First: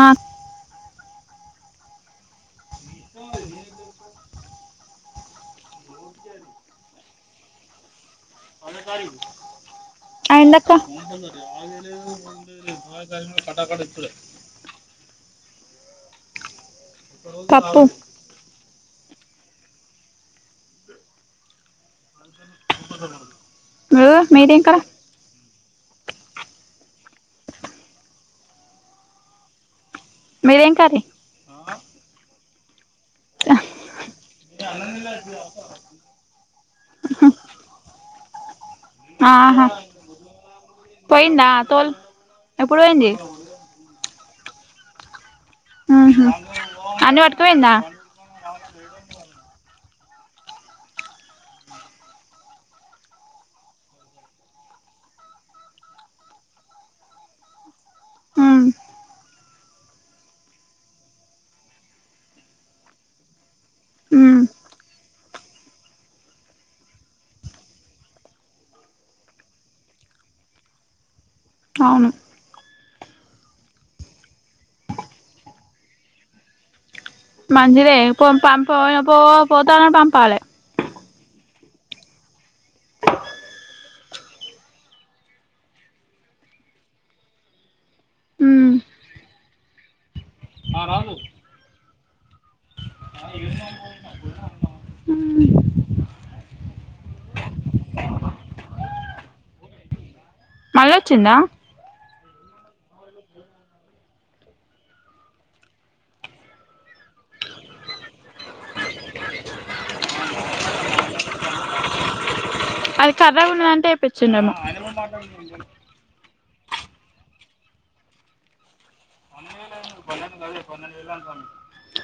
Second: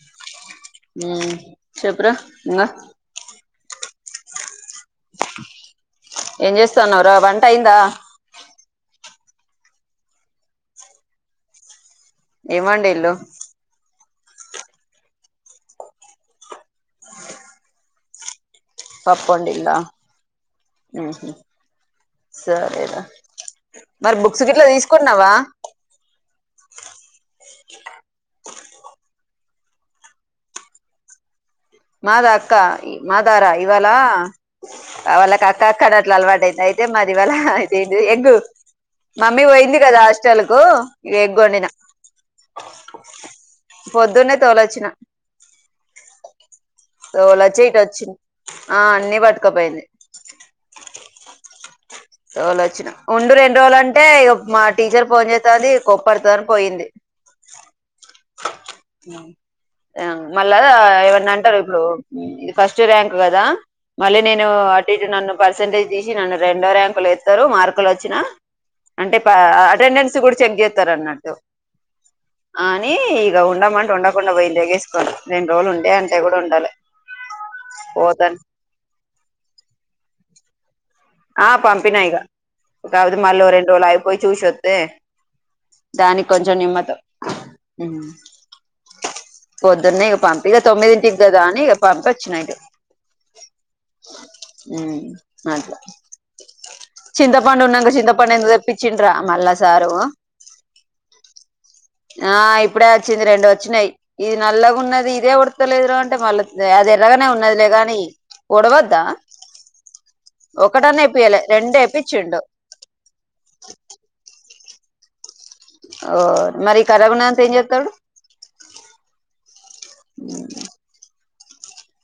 ఆ ఆ చెప్పురా ఇంగా ఏం చేస్తాన్నరా వంట అయిందా అయింది అక్క ఏం వండిల్లు పప్పు పప్పు వండిల్లా ఉహు సరే రా మరి బుక్స్ మీదేం గిట్లా కర తీసుకున్నావా మీది ఏం కర్రీ మాద అక్క ఈ మాదార ఇవాల ఆ వాళ్ళక అక్క అక్క అని అట్ల అలవాటు అయింది అయితే మాది ఇవాళా అయితే ఏంది ఎగ్గు మమ్మీ ఆహా పోయింది కదా హాస్టల్ కు ఇగా ఎగ్ పోయిందా వండిన తోల్ ఎప్పుడు పోయింది పొద్దున్నే తోలొచ్చిన ఉహు అన్ని తోలొచ్చి పట్టుకుపోయిందా ఇటు వచ్చింది ఆ అన్నిీ పట్టుకపోయింది తోలొచ్చిన ఉండు రెండు రోజులంటే ఇగ మా టీచర్ ఫోన్ చేస్తాది కోప్పడుతాది అన్ని పోయింది కు కూ. ఉ ఆ మళ్ళా ఏవన్నా అంటారు ఇప్పుడు ఈ ఫస్ట్ ర్యాంక్ కదా మళ్ళీ ఉమ్ నేను అటు ఇటు నన్ను పర్సెంటేజ్ తీసి నన్ను రెండో ర్యాంక్ కో లేతరు మార్కులు వచ్చినా అంటే పా ఆ అటెండెన్స్ కూడా చెక్ చేస్తారు అన్నట్టు అవును అన్ని ఇగ ఉండమంటే ఉండకుండా పోయింది తేగేసుకోని రెండు రోజులు ఉండే అంటే కూడా ఉండాలే మంచిదే పోంప్ పామ్ పో పో పోతానే పంపాలే ఆ పంపినా ఇగ కాకపోతే మళ్ళీ ఓ రెండు రోజులు ఆగి పోయి చూసి వస్తే దానికి కొంచం నిమ్మతు ఉమ్ పొద్దున్నే ఇగ పంపి ఇగ తొమ్మిదింటికి కదా అని ఇగ పంపి వచ్చిన ఇటు ఆ. ఉ అట్లా చింతపండు ఉన్నాక చింతపండు ఎందుకు తెప్పించిండు రా మళ్ళా సారు మళ్ళా వచ్చిండా ఆ ఇప్పుడే వచ్చింది రెండు వచ్చినాయ్ ఇది నల్లగా ఉన్నది ఇదే ఓడుత లేదు రా అంటే మళ్ళా దే అది ఎర్రగానే ఉన్నదిలే గాని ఓడవద్దా ఒకటోది వేపియిలే రెండు వేపించిండు అది కర్రెగా ఉన్నది అంటే వేపిచిండేమో ఓ మరి కర్రగా ఉన్నది అంతా ఏం చేస్తాడు హ్మ్. పన్నెండు వేలు దాకా ఉంది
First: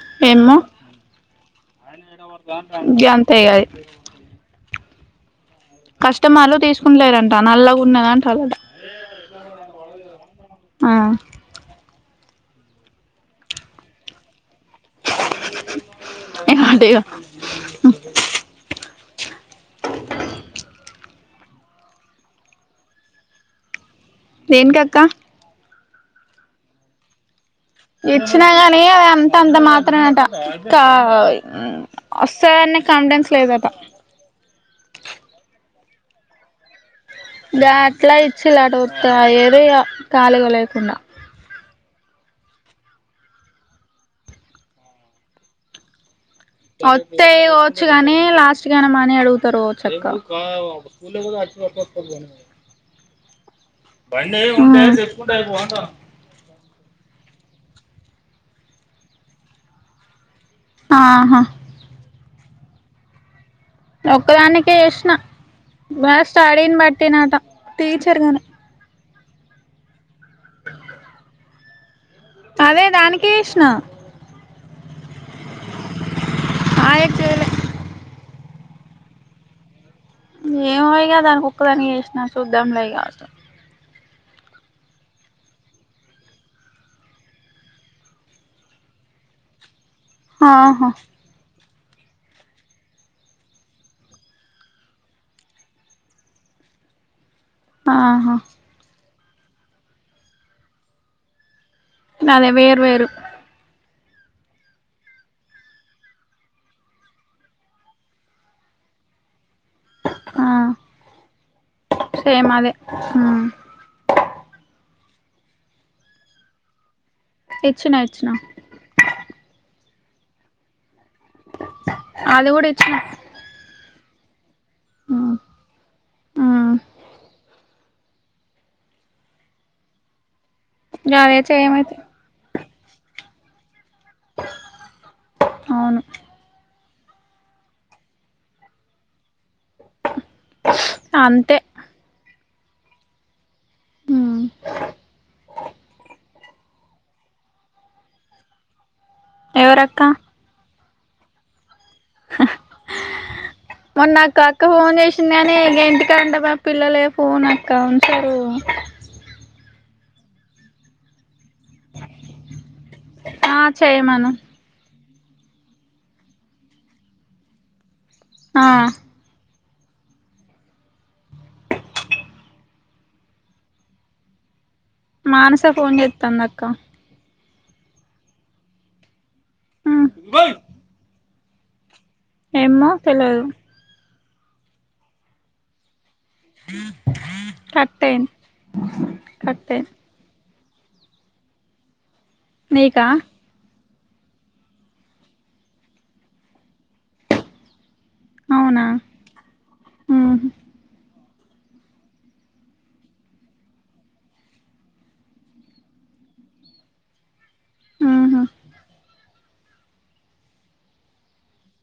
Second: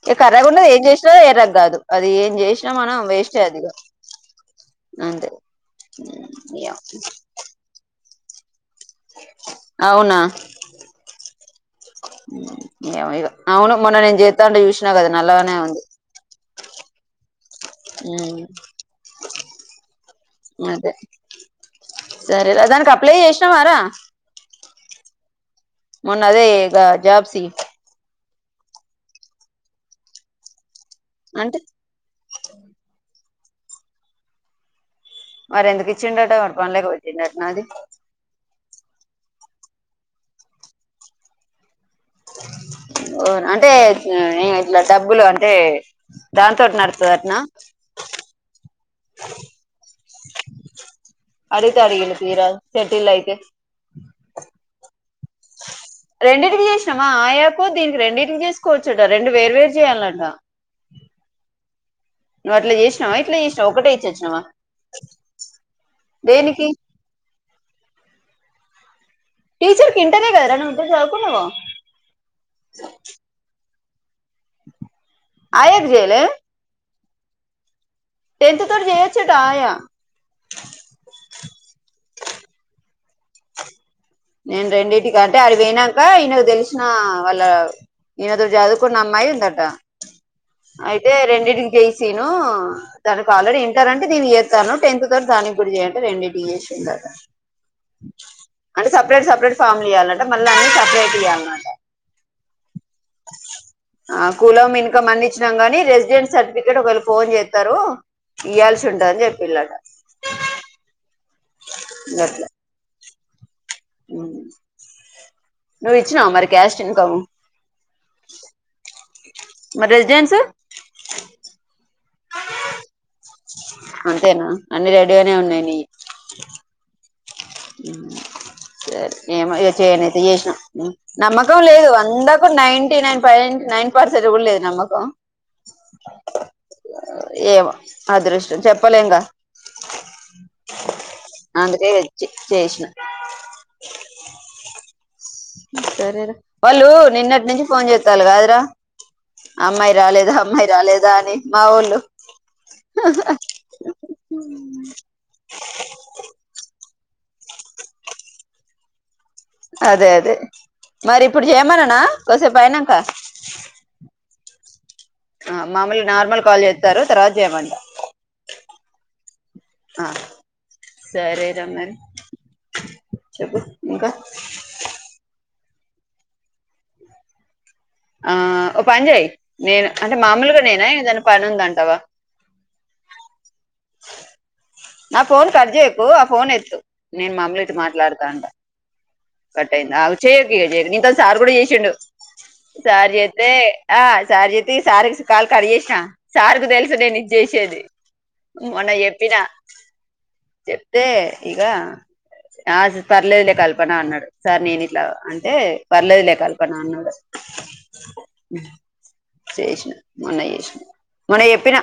ఇగ కర్రగా ఉన్న ఏం చేసిన ఎర్రగా కాదు అది ఏం చేసిన మనం వేస్ట్ అది ఇగ అంతే కష్టమర్లు ఏమో తీసుకుంటా లేరు అట్టా నల్లగా ఉన్నది అంటారు అట్టా. అవునా. ఆ. హ్మ్ ఏమో ఇగ అవును మొన్న నేను జేస్తా ఉంటే చూసి. న కదా నల్లగానేఉంది. ఏమో అట ఇగ అదే సరే లే దానికి అప్లై చేసిన వారా. దేనికి అక్క. మొన్న అదే గా జాబ్ సి. ఇచ్చినా గానీ అది అంత అంత మాత్రమే అట్టా కా. అంటే వస్తాది అన్నా కాన్ఫిడెన్స్ లేదటా. మరి ఎందుకు ఇచ్చిండు అట్టా పన్ని లేక పె. గట్లా ఇచ్చిలు అట్టా ఉత్తగా ఏదో ఇగ ఖాళీగా లేకుండా. వున్ అంటే ఇట్లా డబ్బులు అంటే. దాంతోటి వస్తే నడుతదటనా వచ్చు గానీ లాస్ట్ గాని మని అడుగుతారు కావచ్చు అక్క. పులు కూడా. అడిగితే అడిగిలు తీరా [unintelligible] సెటిల్ అయితే. ఆ. రెండింటికి చేసిన మా ఆయా కూ దీనికి రెండింటికి చేసుకోవచ్చు అట్టా రెండు వేర్వేరు చేయాలి అట్టా. ఆహా. నువ్వు అట్లా చేసినావా ఇట్లా చేసి. ఒక్కదానికే చేసిన నా దేనికి స్టడీని బట్టినట్టా టీచర్ గానే. టీచర్ కి ఇంటరే కదా రా నువ్వు ఇంటర్ చదువుకున్నావు గా. అదే దానికే చేసిన. ఆయద్ జయలే ఆయ్యట్టు టెన్త్ తోర్ జయిచ్చటా ఆయా, ఏమైగా దానికి ఒక్కదా చేసినా చూద్దం లే కావచ్చు. నేను రెండింటికింటే అది వయినాక ఈయనకు తెలిసిన వాళ్ళ, ఈయనతో చదువుకున్న అమ్మాయి ఉందట ఆహా అయితే రెండింటికి చేసి నను. దానికి ఆల్రెడీ ఇంటర్ అంటే దీను చేస్తాను టెన్త్ తోర్ దానికి కూడా చేయంటారు రెండి డిఏస్ందాఅటా, ఆహా అంటే సపరే సపరేట్ ఫ్యామ్ ఇవాలంట మళ్ళ అన్ని సపరేట్ ఇ్వాల అమాట, నాదే వేర్ వేరు, ఆ కులం ఇంకా మంది ఇచ్చినాం గాని రెసిడెంట్ సర్టిఫికెట్ ఒకవేళ ఫోన్ చేస్తారు ఇయ్యల్సి ఉంటుందని చెప్పిలాట. ఆ గట్లా సేమ్ అదే, నువ్వు ఇచ్చిన మరి క్యాష్ట్ ఇన్కమ్. ఇచ్చిన ఇచ్చిన మరి రెసిడెన్స్, అది కూడా ఇచ్చనా, అంతేనా అన్ని రెడీగానే ఉమ్ ఉన్నాయయి నియ్యి. ఉమ్ సరే నేమ ఇ చేయనైతే చేసినా, గదే నమ్మకం లేదు చేయమైతే అందకు నైంటీ నైన్ ఫైవ నైన్, పడుస [unintelligible] లేదా నమ్మకం అవును ఏవ అదృష్టం చెప్పలేంగా, అంతే అందుకే ఎచ్చి చేశ్న ఉమ్ సరేరా వాళ్ళు నిన్నటి నుంచి ఫోన్ చేత్తాల్ కాదురా అమ్మాయ్ ఎవరక్క రాలేదా అమ్మాయ్ రాలేదా అని మా వోళ్ళు హహ్ మొన్నాకక్క ఓన్ చేసింది అని ఇగ్ ఏంటి ఇక్కాంటబె పిల్లలే ఫోన్ అక్క ఉంచరూ అదే అదే మరిప్పుడ్ చేయమననా కొసేపైనంక ఆ చేయమను ఆ మామూలు నార్మల్ కాల్ చేత్తారు తర్వాత్ జేయమంట ఆ అ సరేరా మరి చెప్పు ఇంకా మానస ఫోన్ చెత్తందక్క ఆ ఓ పన్ జేయ్ నేను ఉమ్ అంటే మామూలుగా నేనా ఏదనా పన్ ఉందంటావా ఏమ్మో తెల్వదు నా ఫోన్ కట్ జేయకు ఆ ఫోన్ ఎత్తు నేను మములు ఇటు మాట్లాడుతా అంట బ కట్టయింద్ ఆగు చేయకకిగ చేయక్ నితో సార్ కూడా చేసిండు నీకా సార్ జే దే ఆ సార్ జేత్తే ఇగ సారేస్ కాల్ కట్ జేష్నా సార్కు తెలుసు నేనిద్ జేసేది అవునా మొన్న చెప్ ప్పిన ఉహు చెప్తే ఇగా ఆజ్ పర్లేదలే కల్ప్ కల్పన అన్నాడు సార్ నేన్ ఇట్లా అంటే పర్లేదు లే కల్పన అన్నాడు ఉహు ఉహ్ చేశి మొన్న చేసినా మొన్న చెప్పిన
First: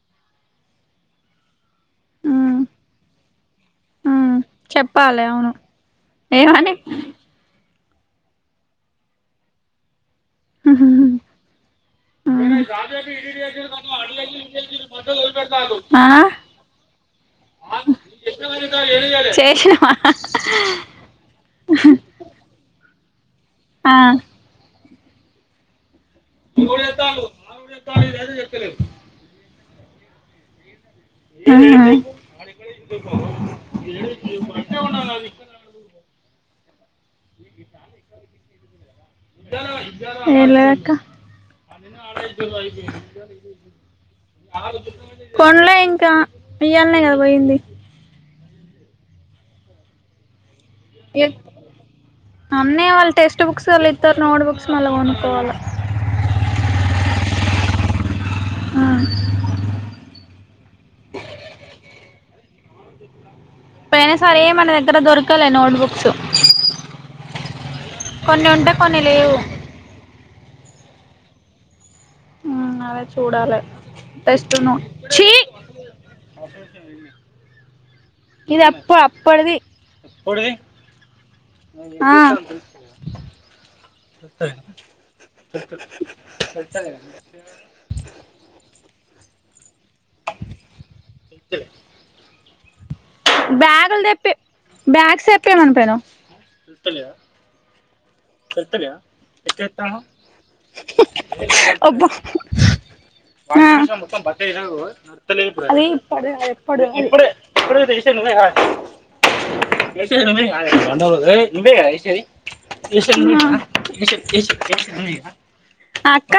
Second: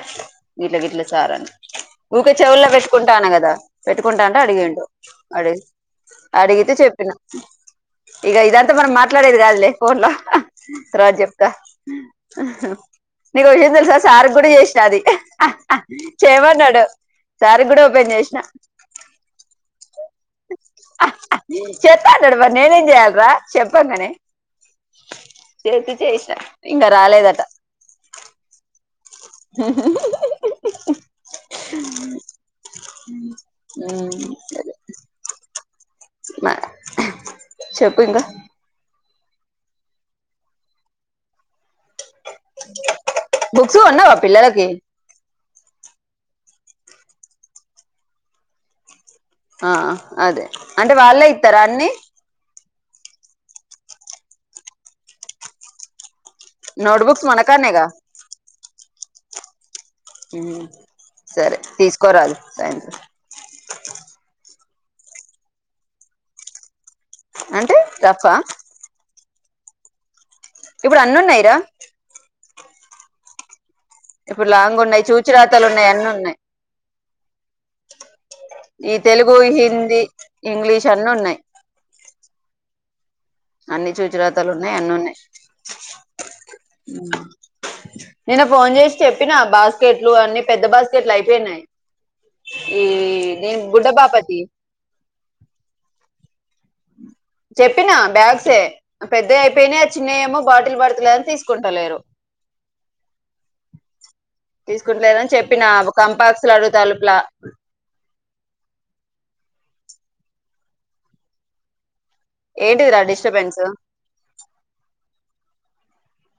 గిట్ల గిట్ల సారని ఊకే ఉమ్ చెవుల్లో పెట్టుకుంటాన గదా ఉమ్ పెట్టుకుంటాంటే అడిగిండు చెప్పాలి అవును అడి అడిగితే ఏమని చెప్ ఇగ ఇదంతా మనం మాట్లాడేది గాదులే ఫోన్ లో తర్వాత్ జెప్త అహ్ నీకో విషయం తెలుసా సార్ గ్గూడా చేష్నా అది ఆ చెేమన్నడు సార్ గ్గూడా ఓపెన్ చేసిన చేసినవా అహ్హ్హ్ చేత్ త్త అన్నడు మర్ నేనేం జేయలరా ఆ శెప్పంగనే చేతి చేష్ణ ఇంగ రాలేదట దు చెక్కలే ఉమ్ గదే మ హ్ చెప్పు ఇంకా ఏం లేదక్కా అ బుక్స్ కొన్నావా పిల్లలకి ఆడపో కొన్లే ఇంకా ఇయ్యాలనే గద వోయింది ఆహ్ అదే అంటే వాళ్ళే ఇత్తరా అన్ని అన్నే వాల్ టెస్ట్ బుక్స్ అళ్ళిత్తర్ నోడ్ బుక్స్ మల్ల కొనుక్కోవాళ్ళ నోట్బుక్స్ మనకాన్నేగా అ ఉ సరే తీసుకోరాదు సాయంత్రం పొయినా సరే మన దగ్గర దొరకలే నోట్ బుక్స్ అంటే రఫ్ఫా పని లేవు ఇప్పుడు అన్నీ ఉన్నాయిరా అదే చూడాలే ఇప్పుడు టెస్ట్ ను లాంగ్ ఉన్నాయి చి చూచిరాతలు ఉన్నాయి అన్ని ఉన్నాయి ఈ తెలుగు అప్పటిది హిందీ ఇంగ్లీష్ అన్నీ ఉన్నాయి ఆ ాా అన్ని చూచిరాతలు ఉన్నాయి అన్ని ఉన్నాయి నేను ఫోన్ చేసి చెప్పినా బాస్కెట్లు అన్ని పెద్ద బాస్కెట్లు అయిపోయినాయి ఇ బ్యాగులు తెప్పే బ్యాగ్స్ తెప్పియమన పెనవ్ చెప్పినా బ్యాగ్స్ చెతారయా ఎత్తా బాటిల్ పడతలేదని తీసుకుంటలేరు అబ్బా తీసుకుంటలేదని చెప్పిన అది ఇప్పుడిది కంపాక్స్ కాదు లు అడుగు ఎప్పడిదో తలుపులా ఇప్పుడుస ను్వేశ ఏంటిదిరా డిస్టర్బెన్స్ అక్క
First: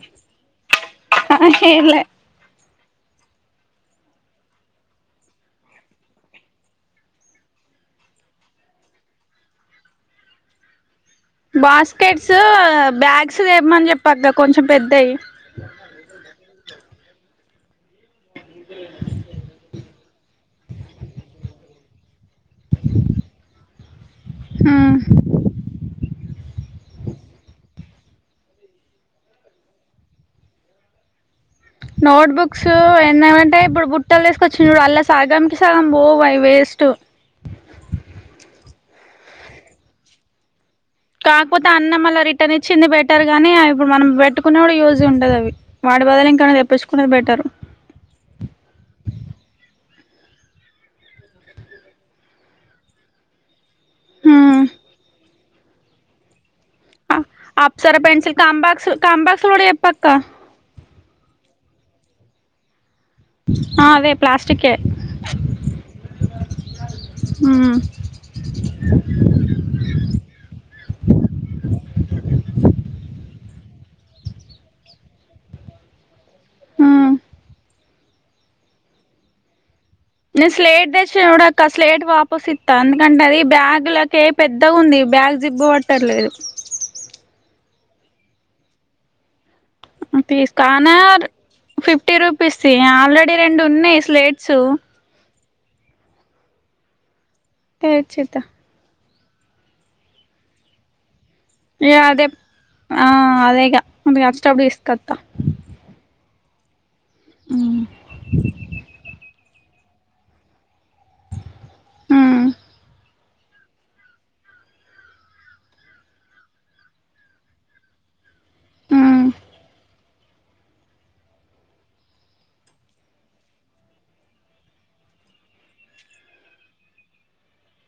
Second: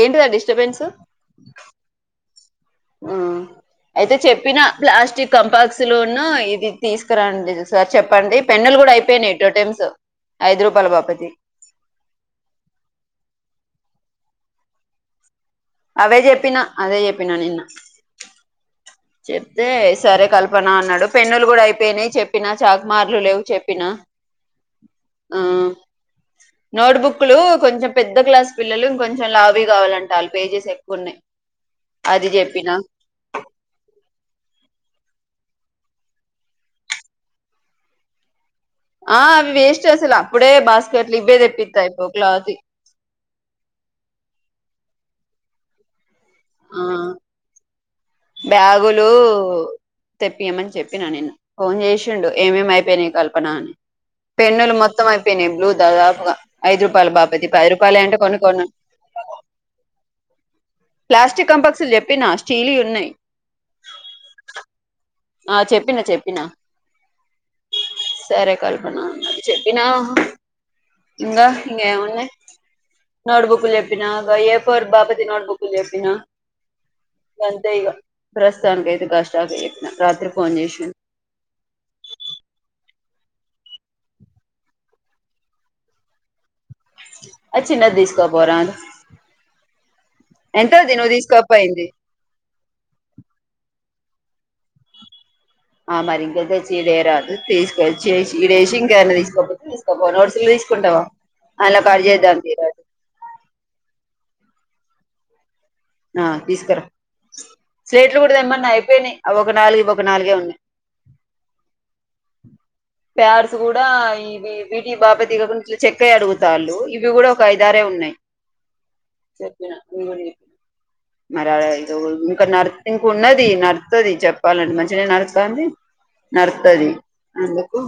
ఏంటిదా డిస్టర్బెన్సు ఆ ఏంలే ఆ అయితే చెప్పిన ప్లాస్టిక్ కంపాక్స్ లున్ను ఇది తీసుకురాండి సార్ చెప్పండి పెన్నులు కూడా అయిపోయినాయి టూ టైమ్స్ ఐదు రూపాయల బాపతి బాస్కెట్స్ బ్యాగ్స్ తేమ్మాని చెప్పక్క కొంచెం పెద్దయి అవే చెప్పినా అదే చెప్పినా నిన్న చెప్తే సరే కల్పన అన్నాడు పెన్నులు కూడా అయిపోయినాయి చెప్పినా చాక్మార్లు లేవు చెప్పినా మ్మ్ ఆ నోట్బుక్లు కొంచెం పెద్ద క్లాస్ పిల్లలు ఇంకొంచం లావుయి కావాలంట అల్ పేజెస్ ఎక్కువ ఉన్నాయి అది నోట్ బుక్స్ చెప్పినా ఎన్నాంటే ఇప్పుడు బుట్టలు తీసుకొచ్చి చూడు అలా సాగాంనికి బోవు అవి వేస్ట్టు ఆ అవి వేస్ట్ అసలు అప్పుడే బాస్కెట్లు ఇవ్వే తెప్పిత్తే అయిపోవ్ క్లాత్ యి పెట్టారు కానీ ఇప్పుడు మనం పెట్టుకునే కూడా యూజీ ఉంటది అవి వాడి బదలు ఇంకా ఏమన్నా ఆ తెప్పించుకున్నది బెటర్ బ్యాగులు తెప్పియమని చెప్పిన నిన్న. ఫోన్ చేసిండు ఏమేమి అయిపోయినయి కల్పన అని హ్మ్ పెన్నులు మొత్తం అయిపోయినాయి బ్లూ దాదాపుగా ఐదు రూపా రూపాల బాపది పది అప్సర రూపాయలు అంటే కొన్ని పెన్సిల్ కొన్నీ కాంబాక్స్ కాంబాక్స్ కూడా చెప్పక్క ప్లాస్టిక్ కంపక్స్లు చెప్పిన స్టీల్ ఉన్నాయి ఆ అవే ప్లాస్టిక్ ఏ ఆ చెప్పిన చెప్పిన హ్మ్ సరే కల్పన అన్నది చెప్పినా ఇంకా ఇంకా ఏమున్నాయి నోట్బుక్లు చెప్పినా ఏపర్ బాపతి నోట్బుక్లు చెప్పినా హ్మ్ గంతే ఇగ ప్రస్తుతాని కైతే గా స్టాకే చెప్పిన రాత్రి న ఫోన్ స్లేట్ చేసిండు దేచ్ ఇచ్చిన కూడా అక్క స్లేటు వాపస్ ఇస్తా ఎందుకంటే అది బ్యాగ్లకే పెద్దగా ఉంది బ్యాగ్ జిబ్బ పట్టర్లేదు అది చిన్నది తీసుకపోరాదు తీసు కానా నువ్వు తీసుకోపోయింది ఫిఫ్టీ రూపీస్ ది ఆల్రెడీ రెండు ఉన్నాయి స్లేట్స్ ఆ మరి ఇంక తెచ్చీ ఇడే రాదు తీసుకొచ్చి తెచ్చిద్దా ఇడ వేసి ఇంక ఏమన్నా తీసుకపోతే త నోట్స్లు తీసుకుంటావా అలా ఇగ కట్ రేప్ చేద్దాం తీరాదు ఆ అదేగా ముందుగా అచ్చేటప్పుడు తీసుకత ఆ తీసుకురా ప్లేల్ట్ కూడా తేమ్మన్నా అయిపోయినాయి అవి ఒక నాలుగు ఇవ ఒక నాలుగే ఉన్నాయి మ్మ్ పాడ్స్ గూడా ఈ వీటి బాబా దగ గురించి ఇట్లా చెక్క అడుగుతాళ్ళు ఇవి గూడా ఒక ఐదారే ఉన్నయి మ్మ్ చెప్పిన ఇవి గూడా మరి ఇదో ఇంకా నడు ఇంక ఉన్నది నడుతుది చెప్పాలంటే మంచిగానే నడుస్తంది నడుస్తాది అందుకు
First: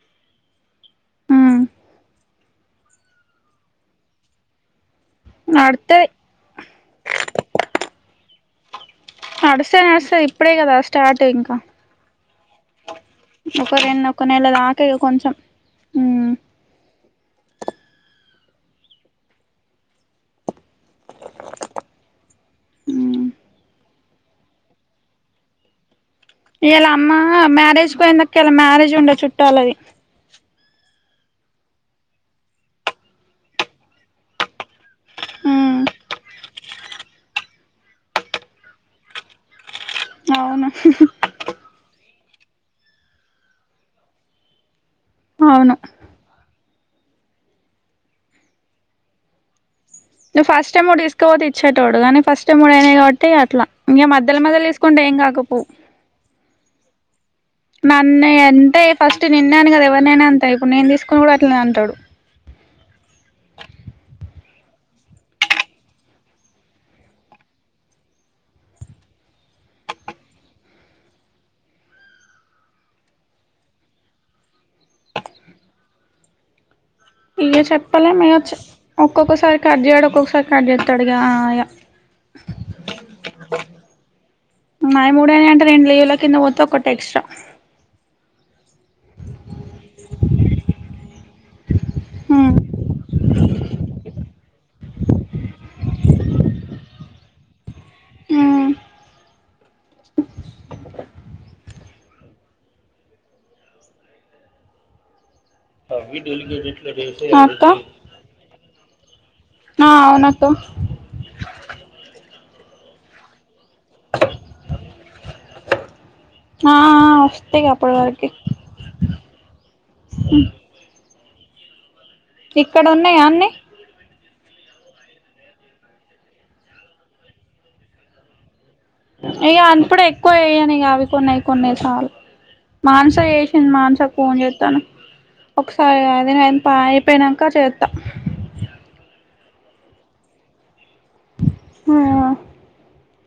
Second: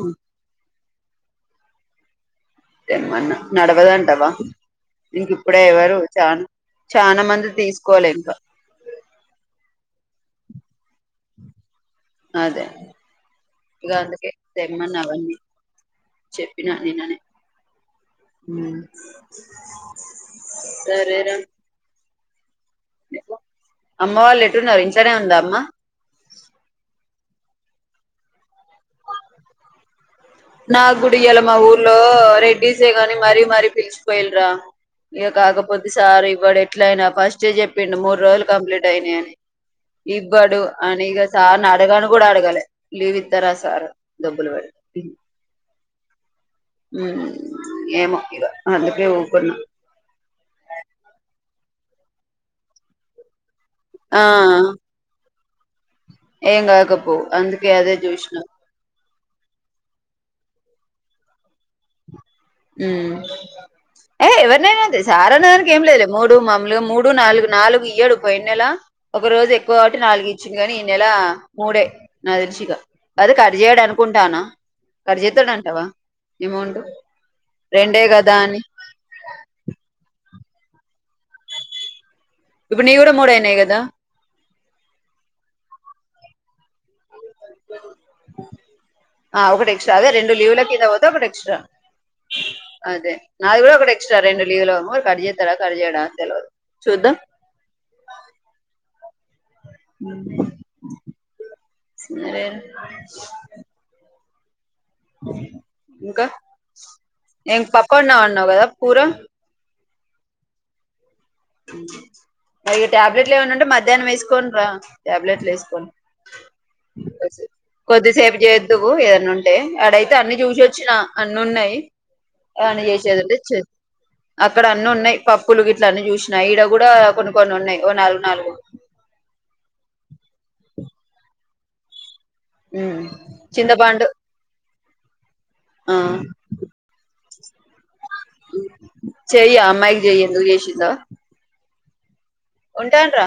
మ్మ్ తెమ్మనా నడవదంటావా ఇంక ఇప్పుడే ఎవరు నడుత్తది చా చనా మంది తీసుకోలే ఇంకా నడుస్తానే వస్తది ఇప్పుడే గదా స్టార్ట్ ఇంకా అదే ఒక ఇగ రెండు ఒక అందుకే నెల దాక ఇగా కొంచెం చెప్పిన నిన్ననే సరే రా ఉ అమ్మ వాళ్ళు ఎటు ఉన్నారు ఇంట్లోనే ఉందా అమ్మ ఇలా అమ్మ మ్యారేజ్ పోయిన దాక్క ఇలా మ్యారేజ్ ఉండే చుట్టూలది ఆ నాకు గూడా ఇయ్యాల మా ఊర్లో రెడ్డీసే గాని మరీ మరీ పిలిచిపోయిలరా ఇగా మ్మ్ కాకపోతే సార్ ఇవ్వడే ఎట్లయినా ఫస్ట్ ఎ చెప్పిండు మూడు రోజులు కంప్లీట్ అయినయి అని ఇవ్వడు అవును అని ఇగా సార్ని అడగను గూడా అడగలే లీవ్ ఇస్తారా సార్ డబ్బులు పెడి అవును మ్ ఏమో ఇగా అందుకే ఊకున్నా నువ్వు ఫస్ట్ టైమ్ కూడా తీసుకపోతే ఇచ్చేటోడు గాని ఫస్ట్ టైమ్ గూడా అనాయి కాబట్టి అట్లా ఇంకా ఆ మద్యలో మద్యలో తీసుకో కొంటే ఎం కాక పో ఎం కాకపో అందు నన్నే అంతే ఫస్ట్ నిన్నన్నా అనే కదా ఎవరినైనా అంతే ఇప్పుడు నేను తీసుకున్నా కూడా అట్లానే అంటాడు ఉమ్ ఏ ఎవరినైనా అంతే సారానేక ఏం లేదు మూడు మామలుగా మూడు నాలుగు నాలుగు ఇయ్యడు పోన్నెలా ఒక రోజు ఎక్కువ గాబట్టి నాలుగు ఇచ్చింది గాని ఈ నెల మూడే నాక్ తెలిసి ఇగా అది కట్ చేయడు అనుకుంటానా కట్ చేస్తాడ అంటావా ఎమౌంట్ ఇగా రెండే చెప్పాలేం కదా ఇయ్యిచ్ అని మీ ఒక్కొక్కసారి కట్ చేయడు ఒక్కొక్కసారి కట్ చేస్తాడుగా ఇప్పుడు నీయి కూడా మూడు అయినయి గదా నా మూడైనా అంటే రెండు లీవ్ లో కింద పోతే ఒకటి ఎక్స్ట్రా ఆ ఒకటి ఎక్స్ట్రా అదే రెండు లీవుల కింద పోతే ఒకటి ఎక్స్ట్రా ఉమ్ అదే నా అది గూడా ఒకటి ఎక్స్ట్రా రెండు లివ్ లో కట్ చేస్తడా కట్ చేయడా అని తెలివదు చూద్దాం ఉ ఉ సరే రా ఇంకా ఇం అక్క పప్పు వొండి అన్నావు కదా కూర ఆ అవున అక్కా మరి టాబ్లెట్లు ఏమైనా ఉంటే మధ్యాహ్నం ఎ సుకోని రా టాబ్లెట్లు ఎసుకోని ఆ వస్తాయి అప్పటి కొద్ది వరకి సేపు జెత్ ఎందు ఏదన్న ఉంటే అడైతే అన్ని చూసి వోచ్చిన అన్ని ఉన్నాయి ఏ వన్నా ఇక్కడ ఉన్నాయా చేసేది ఉంటే అన్ని చే అక్కడ అన్ని ఉన్నాయి పప్పులు గిట్ల అన్ని చూసినా ఇడా గూడా కొన్ని కొన్ని ఉన్నాయి ఓ నాలుగు నాలుగు ఇక అనుప్పుడ ఎక్కువ వేయను ఇక అవి కొన్నయి కొన్ని సార్లు మాంస వేసింది మాంసా చింతపండు కూని చేస్తాను ఆ ఒకసారి పా అయిపోనాంక చేత్త చెయి అ అమ్మాయికి చెయను చేేసిందా హా ఉంటాం ర